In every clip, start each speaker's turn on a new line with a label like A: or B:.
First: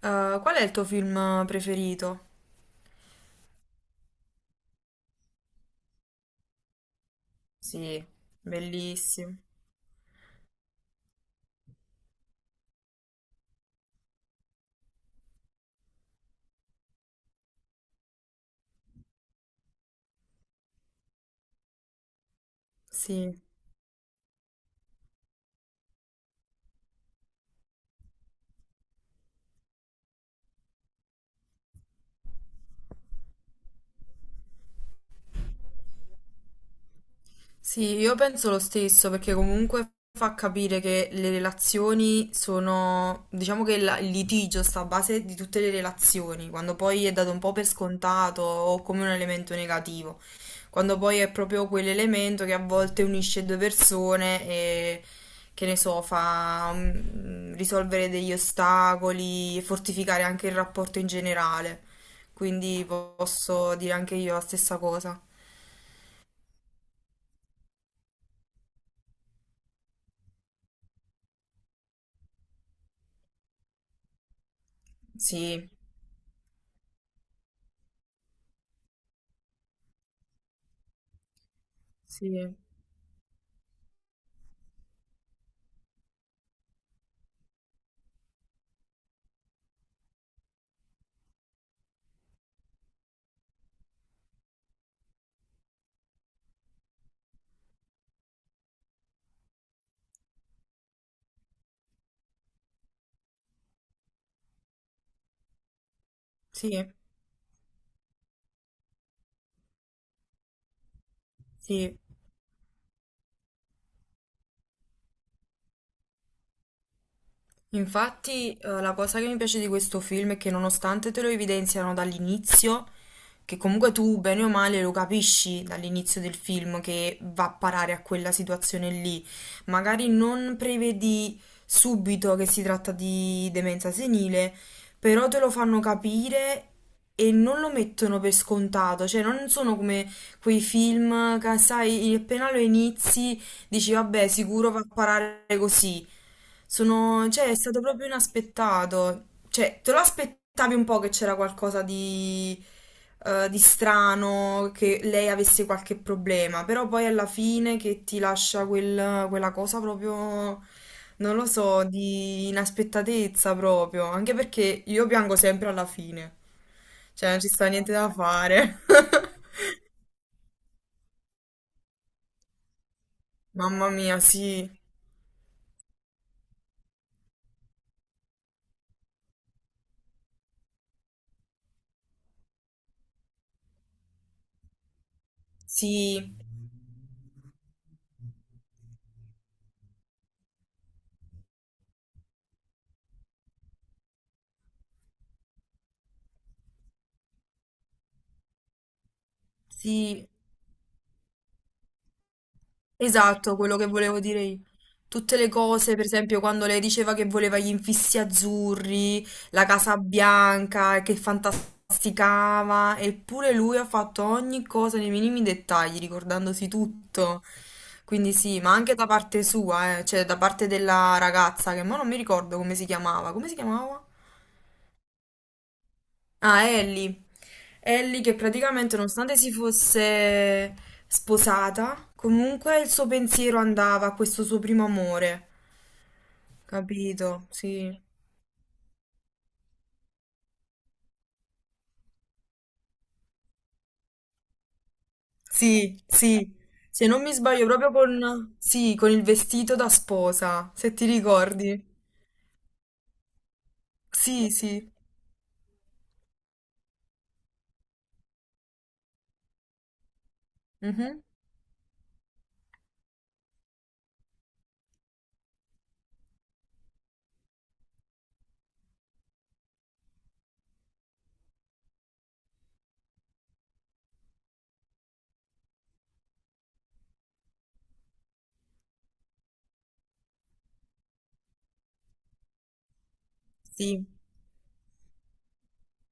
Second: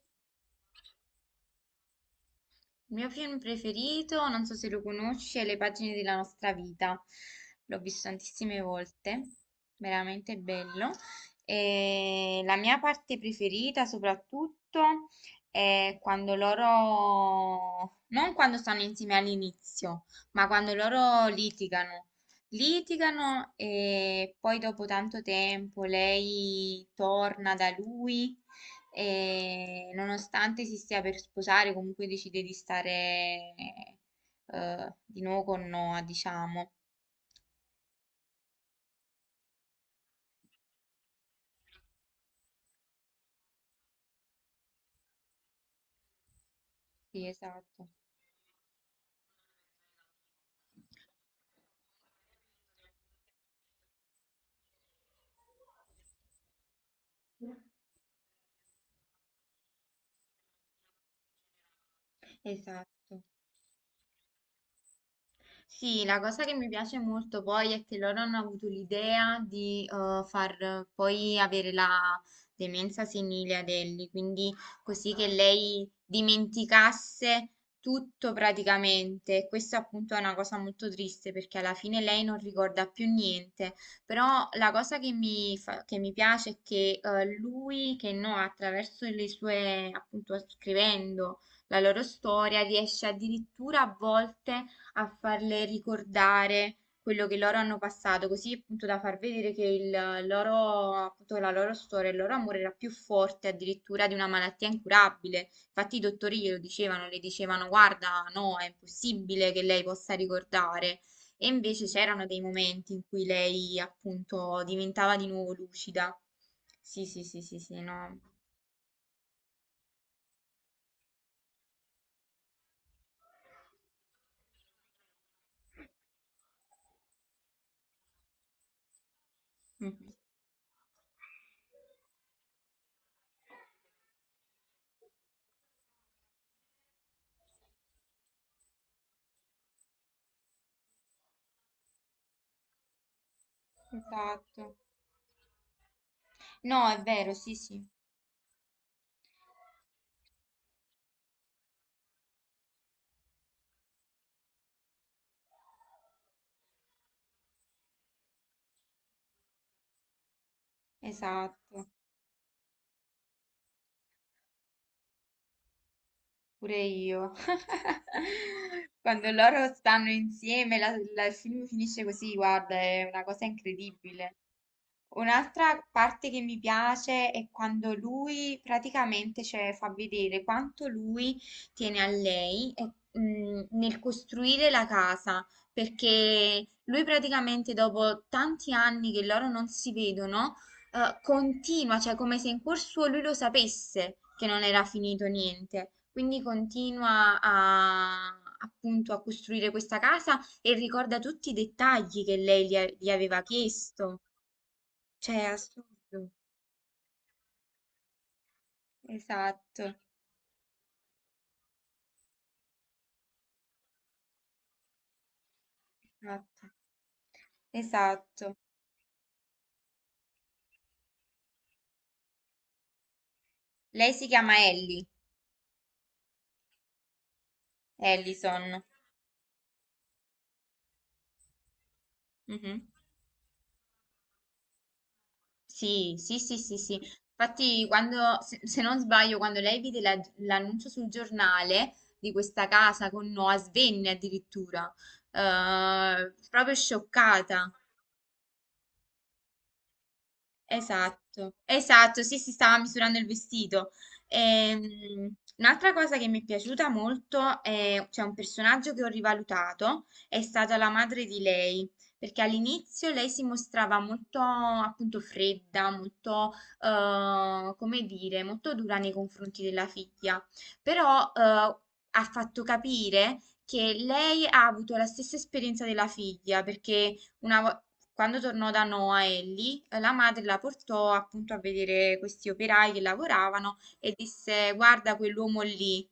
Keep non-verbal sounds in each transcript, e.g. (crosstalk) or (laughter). A: Qual è il tuo film preferito?
B: Il mio film preferito, non so se lo conosci, è Le pagine della nostra vita. L'ho
A: Sì,
B: visto tantissime volte,
A: bellissimo.
B: veramente bello. E la mia parte preferita soprattutto è quando loro, non quando stanno insieme all'inizio, ma quando loro litigano.
A: Sì.
B: Litigano e poi dopo tanto tempo lei torna da lui e nonostante si stia per sposare, comunque decide di stare di nuovo con Noah, diciamo.
A: Sì, io penso lo stesso perché comunque fa capire che le relazioni sono, diciamo che il litigio sta a base di tutte le relazioni, quando poi è
B: Sì,
A: dato un po' per
B: esatto,
A: scontato o come un elemento negativo. Quando poi è proprio quell'elemento che a volte unisce due persone e che ne so, fa risolvere degli ostacoli e fortificare anche il rapporto in generale. Quindi
B: esatto.
A: posso dire anche io la stessa cosa.
B: Sì, la cosa che mi piace molto poi è che loro hanno avuto l'idea di far poi avere la demenza senile ad Ellie, quindi così che
A: Sì,
B: lei dimenticasse tutto praticamente. E questa appunto è una cosa molto triste perché alla fine lei non
A: sì,
B: ricorda più niente, però la cosa che che mi piace è che lui, che no, attraverso le sue, appunto scrivendo la loro storia, riesce addirittura a volte a farle ricordare quello che loro hanno passato, così appunto da far vedere che il loro, appunto, la loro storia, il loro amore era più forte addirittura di una malattia incurabile. Infatti i dottori glielo
A: sì,
B: dicevano, le dicevano guarda, no, è impossibile che lei possa ricordare. E invece
A: sì.
B: c'erano dei momenti in cui lei appunto diventava di nuovo lucida. Sì, sì, sì, sì, sì, no.
A: Infatti, la cosa che mi piace di questo film è che nonostante te lo evidenziano dall'inizio, che comunque tu bene o male lo capisci dall'inizio del film che va a parare a quella situazione lì. Magari
B: Mhm.
A: non prevedi subito che si tratta di demenza senile, però te lo fanno capire e non lo mettono per scontato, cioè non sono come quei film che sai, appena lo inizi dici, vabbè,
B: Esatto.
A: sicuro va a parare così.
B: No, è
A: Sono,
B: vero,
A: cioè,
B: sì,
A: è stato
B: sì,
A: proprio inaspettato. Cioè, te lo aspettavi un po' che c'era qualcosa di strano, che lei avesse qualche problema, però poi alla fine che ti lascia quella cosa proprio, non lo so,
B: esatto.
A: di inaspettatezza proprio. Anche perché io piango sempre alla fine.
B: Pure
A: Cioè,
B: io.
A: non ci sta niente da fare.
B: (laughs) Quando
A: (laughs)
B: loro stanno insieme, il film finisce così, guarda, è una cosa
A: Mamma mia,
B: incredibile.
A: sì,
B: Un'altra parte che mi piace è quando lui praticamente cioè, fa vedere quanto lui tiene a lei e, nel costruire la casa,
A: sì,
B: perché lui praticamente dopo tanti anni che loro non si vedono, continua, cioè come se in cuor suo lui lo sapesse che non era finito niente, quindi continua a appunto a costruire questa
A: sì.
B: casa e ricorda tutti i dettagli che lei gli aveva
A: Esatto, quello che
B: chiesto.
A: volevo dire io.
B: Cioè,
A: Tutte
B: è
A: le cose, per
B: assurdo.
A: esempio, quando lei diceva che voleva gli infissi azzurri, la
B: Esatto,
A: Casa Bianca, e che fantasticava, eppure lui ha fatto ogni cosa nei minimi dettagli,
B: esatto,
A: ricordandosi tutto. Quindi
B: esatto.
A: sì, ma anche da parte sua, cioè da parte della ragazza, che mo non mi ricordo come si chiamava. Come si chiamava?
B: Lei si chiama Ellie,
A: Ah, Ellie. Ellie che
B: Ellison.
A: praticamente nonostante si fosse sposata, comunque
B: Mhm.
A: il suo pensiero andava a questo suo primo amore,
B: Sì, sì, sì, sì, sì.
A: capito?
B: Infatti,
A: Sì,
B: quando, se, se non sbaglio, quando lei vide l'annuncio sul giornale di questa casa con Noah Svenne addirittura,
A: sì, sì.
B: proprio
A: Se non mi sbaglio,
B: scioccata.
A: proprio con, sì, con il vestito da sposa, se ti
B: Esatto,
A: ricordi.
B: esatto, sì, si stava misurando il vestito.
A: Sì, sì.
B: Un'altra cosa che mi è piaciuta molto è, cioè un personaggio che ho rivalutato, è stata la
A: Mhm.
B: madre di lei, perché all'inizio lei si mostrava molto appunto fredda, molto, come dire, molto dura nei confronti della figlia, però ha fatto capire che lei ha avuto la stessa esperienza della figlia, perché una vo- quando tornò da Noa Ellie, la madre la portò appunto a vedere questi operai che lavoravano
A: Sì.
B: e disse: Guarda quell'uomo lì.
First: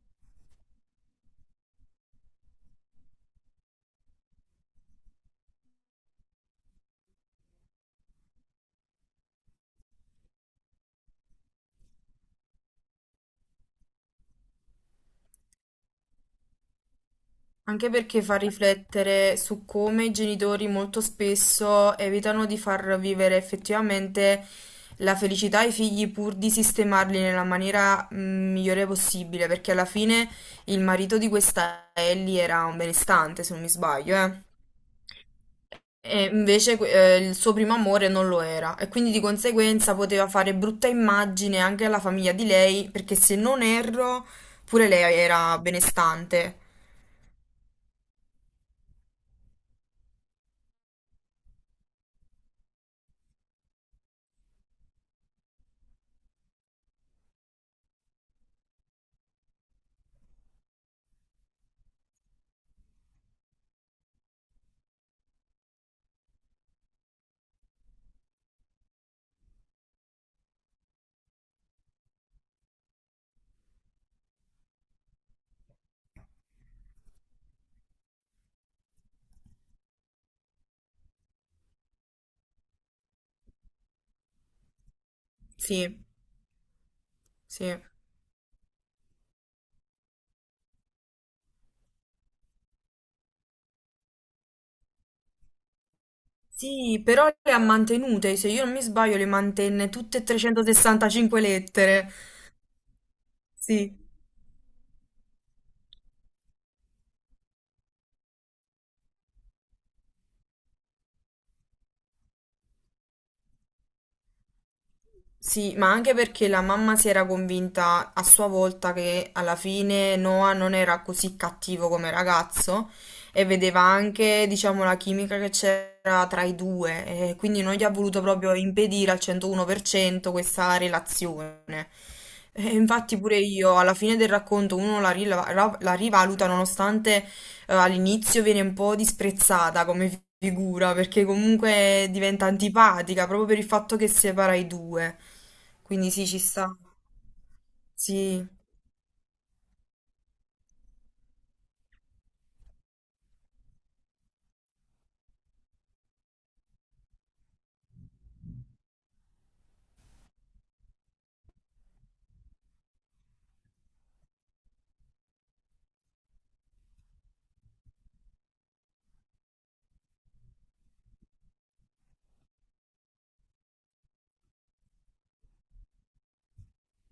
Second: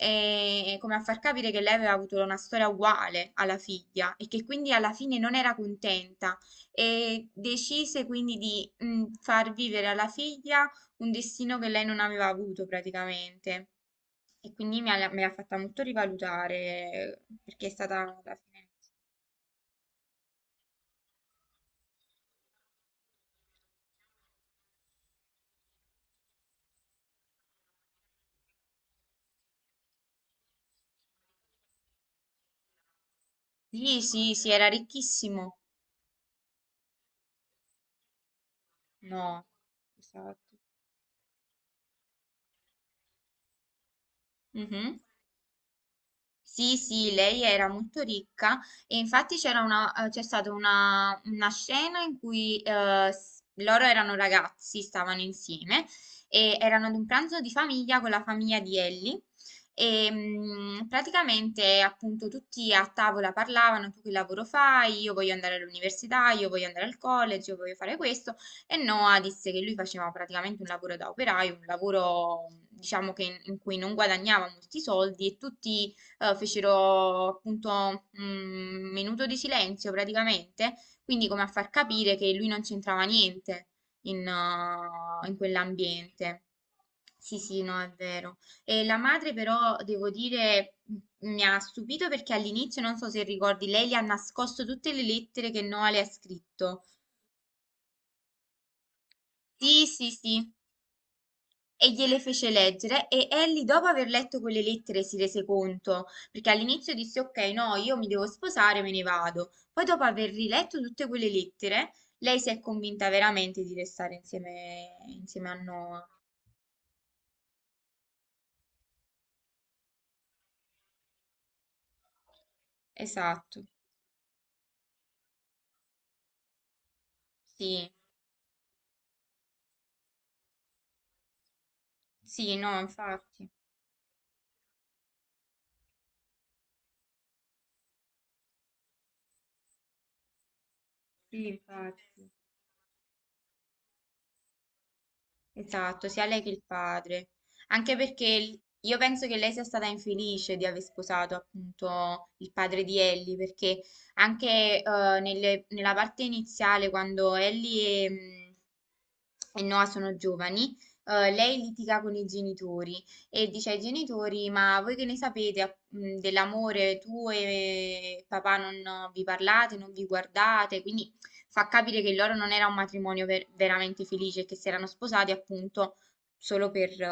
B: E come a far capire che lei aveva avuto una storia uguale alla figlia e che quindi alla fine non era contenta e decise quindi di far vivere alla figlia un destino che lei non aveva avuto praticamente. E quindi mi ha fatta molto rivalutare perché è
A: Anche
B: stata
A: perché
B: alla
A: fa
B: fine.
A: riflettere su come i genitori molto spesso evitano di far vivere effettivamente la felicità ai figli pur di sistemarli nella maniera migliore possibile, perché alla fine il marito di questa Ellie era un benestante, se non mi
B: Sì,
A: sbaglio,
B: sì,
A: eh.
B: sì, era ricchissimo.
A: E invece il suo primo amore non lo era e quindi di
B: No.
A: conseguenza poteva fare
B: Esatto.
A: brutta immagine anche alla famiglia di lei, perché se non erro, pure
B: Mhm.
A: lei era benestante.
B: Sì, sì, lei era molto ricca e infatti c'è stata una scena in cui loro erano ragazzi, stavano insieme e erano ad un pranzo di famiglia con la famiglia di Ellie e praticamente appunto tutti a tavola parlavano, tu che lavoro fai? Io voglio andare all'università, io voglio andare al college, io voglio fare questo e Noah disse che lui faceva praticamente un lavoro da operaio, un lavoro diciamo che in cui non guadagnava molti soldi e tutti fecero appunto un minuto di silenzio praticamente, quindi come a far capire che lui non c'entrava niente in, in
A: Sì,
B: quell'ambiente. Sì, sì,
A: sì.
B: no, è vero. E la madre però, devo dire, mi ha stupito perché all'inizio, non so se ricordi, lei gli ha nascosto tutte le lettere che Noah le ha scritto.
A: Sì, però le ha mantenute, se io non mi sbaglio le
B: Sì,
A: mantenne
B: sì,
A: tutte e
B: sì.
A: 365
B: E
A: lettere.
B: gliele fece leggere e Ellie dopo
A: Sì,
B: aver letto quelle lettere si rese conto, perché all'inizio disse ok, no, io mi devo sposare, me ne vado. Poi dopo aver riletto tutte quelle lettere, lei si è convinta veramente di restare insieme, insieme a
A: sì, ma
B: Noah.
A: anche perché la mamma si era convinta a sua volta che alla fine Noah non era così cattivo come ragazzo e
B: Esatto.
A: vedeva anche, diciamo, la chimica che c'era tra i due e quindi non gli
B: Sì,
A: ha voluto proprio impedire al 101% questa relazione.
B: sì,
A: E
B: no,
A: infatti pure
B: infatti.
A: io alla fine del racconto uno la rivaluta nonostante all'inizio viene un po' disprezzata come figura perché
B: Sì,
A: comunque
B: infatti.
A: diventa antipatica proprio per il fatto che separa i due.
B: Esatto,
A: Quindi
B: sia
A: sì, ci
B: lei che il
A: sta.
B: padre. Anche perché
A: Sì,
B: l- io penso che lei sia stata infelice di aver sposato appunto il padre di Ellie, perché anche eh, nella parte iniziale, quando Ellie e, e Noah sono giovani, lei litiga con i genitori e dice ai genitori: Ma voi che ne sapete dell'amore? Tu e papà non vi parlate, non vi guardate, quindi. Fa capire che il loro non era un matrimonio veramente felice e che si erano sposati appunto solo per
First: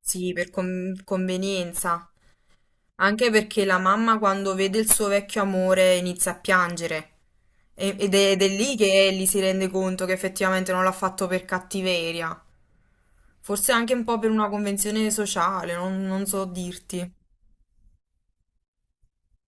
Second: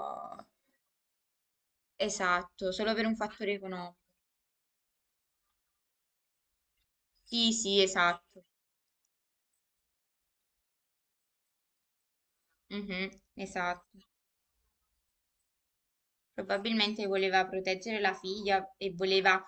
A: sì, per convenienza.
B: esatto, solo per un
A: Anche
B: fattore
A: perché la
B: economico.
A: mamma quando vede il suo vecchio amore inizia a piangere.
B: Sì, sì,
A: E- Ed è,
B: esatto.
A: ed è lì che Ellie si rende conto che effettivamente non l'ha fatto per cattiveria.
B: Mhm,
A: Forse anche
B: esatto.
A: un po' per una convenzione sociale, non, non so
B: Probabilmente
A: dirti.
B: voleva proteggere la figlia e voleva,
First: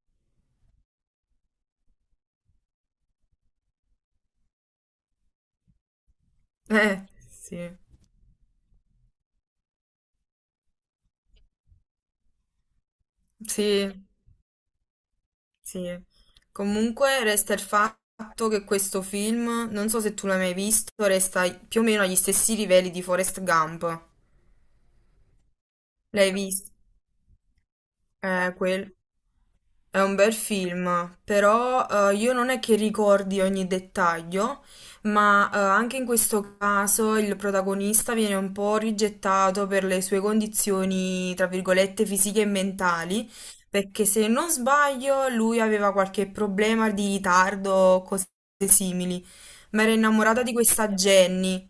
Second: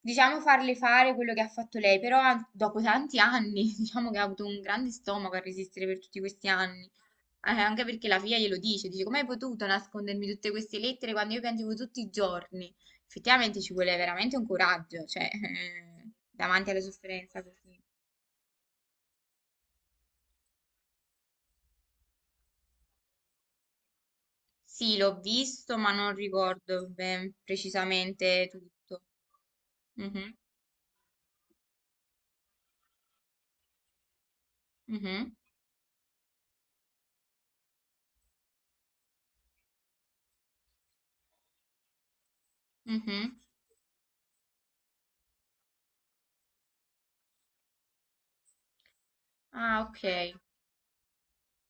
B: diciamo, farle fare quello che ha fatto lei, però dopo tanti anni, (laughs) diciamo che ha avuto un grande stomaco a resistere per tutti questi anni.
A: Sì.
B: Anche perché la figlia glielo dice, dice, come hai potuto nascondermi tutte queste lettere quando io piangevo tutti i giorni? Effettivamente ci
A: Sì,
B: vuole veramente un coraggio, cioè, (laughs)
A: sì.
B: davanti alla
A: Comunque
B: sofferenza
A: resta il
B: così.
A: fatto che questo film, non so se tu l'hai mai visto, resta più o meno agli stessi livelli di Forrest Gump.
B: Sì, l'ho visto, ma non
A: L'hai visto?
B: ricordo ben precisamente
A: Quel...
B: tutto.
A: È un bel
B: Mhm,
A: film, però io non è che ricordi ogni dettaglio,
B: mhm,
A: ma anche in questo caso il protagonista viene un po' rigettato per le sue condizioni, tra virgolette, fisiche e mentali,
B: mhm.
A: perché se non sbaglio lui aveva qualche problema di ritardo o cose simili, ma
B: Ah,
A: era
B: ok.
A: innamorata di questa Jenny,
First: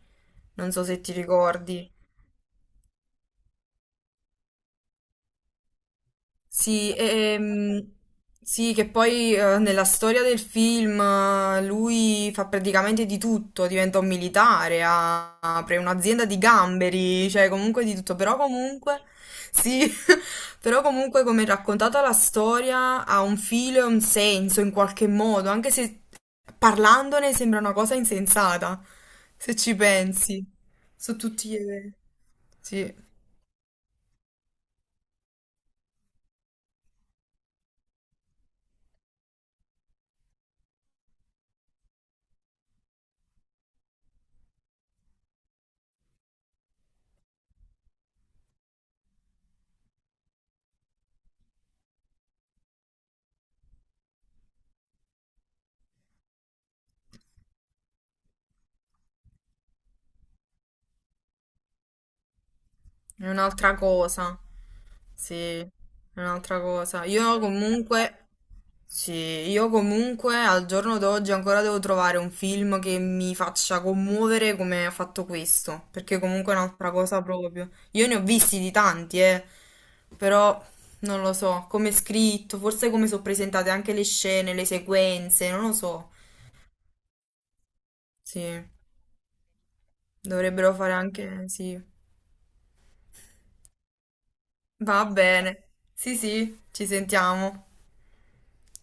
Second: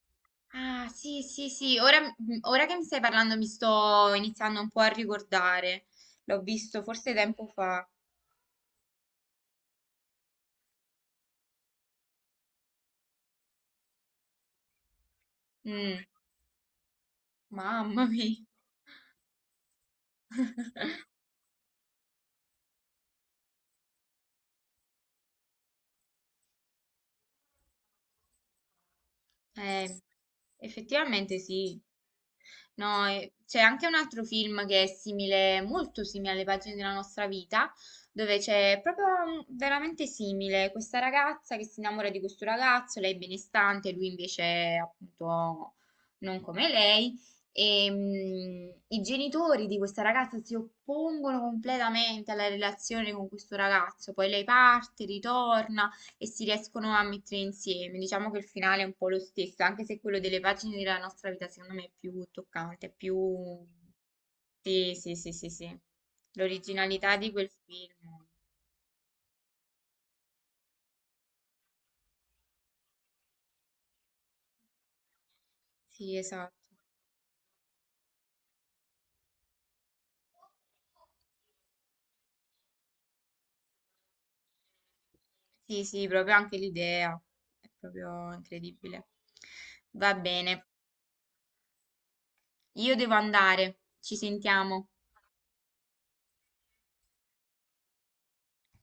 A: non so
B: Ah,
A: se ti
B: sì, sì, sì,
A: ricordi.
B: ora, ora che mi stai parlando mi sto iniziando un po' a ricordare. L'ho visto
A: Sì,
B: forse tempo fa.
A: sì, che poi nella storia del film lui fa praticamente di tutto, diventa un militare, apre
B: Mm,
A: un'azienda di gamberi, cioè comunque di
B: mamma
A: tutto,
B: mia.
A: però comunque, sì, (laughs) però
B: (laughs)
A: comunque come è raccontata la storia ha un filo e un senso in qualche modo, anche se parlandone sembra una cosa insensata, se ci
B: Eh,
A: pensi, su
B: effettivamente
A: tutti gli
B: sì.
A: eventi. Sì.
B: No, e- C'è anche un altro film che è simile, molto simile alle pagine della nostra vita, dove c'è proprio veramente simile questa ragazza che si innamora di questo ragazzo, lei è benestante, lui invece è, appunto non come lei. E, i genitori di questa ragazza si oppongono completamente alla relazione con questo ragazzo, poi lei parte, ritorna e si riescono a mettere insieme. Diciamo che il finale è un po' lo stesso, anche se quello delle pagine della nostra vita secondo me è più toccante, è
A: È
B: più...
A: un'altra cosa.
B: Sì, sì, sì,
A: Sì,
B: sì,
A: è
B: sì.
A: un'altra cosa.
B: L'originalità di
A: Io
B: quel film.
A: comunque, sì, io comunque al giorno d'oggi ancora devo trovare un film che mi faccia commuovere come ha fatto questo,
B: Sì,
A: perché comunque
B: esatto.
A: è un'altra cosa proprio. Io ne ho visti di tanti, però non lo so, come è scritto, forse come sono presentate anche le scene, le sequenze, non lo
B: Sì, sì,
A: so.
B: proprio anche l'idea è proprio
A: Sì,
B: incredibile. Va bene,
A: dovrebbero fare anche, sì.
B: io devo andare, ci sentiamo.
A: Va bene. Sì, sì, ci sentiamo.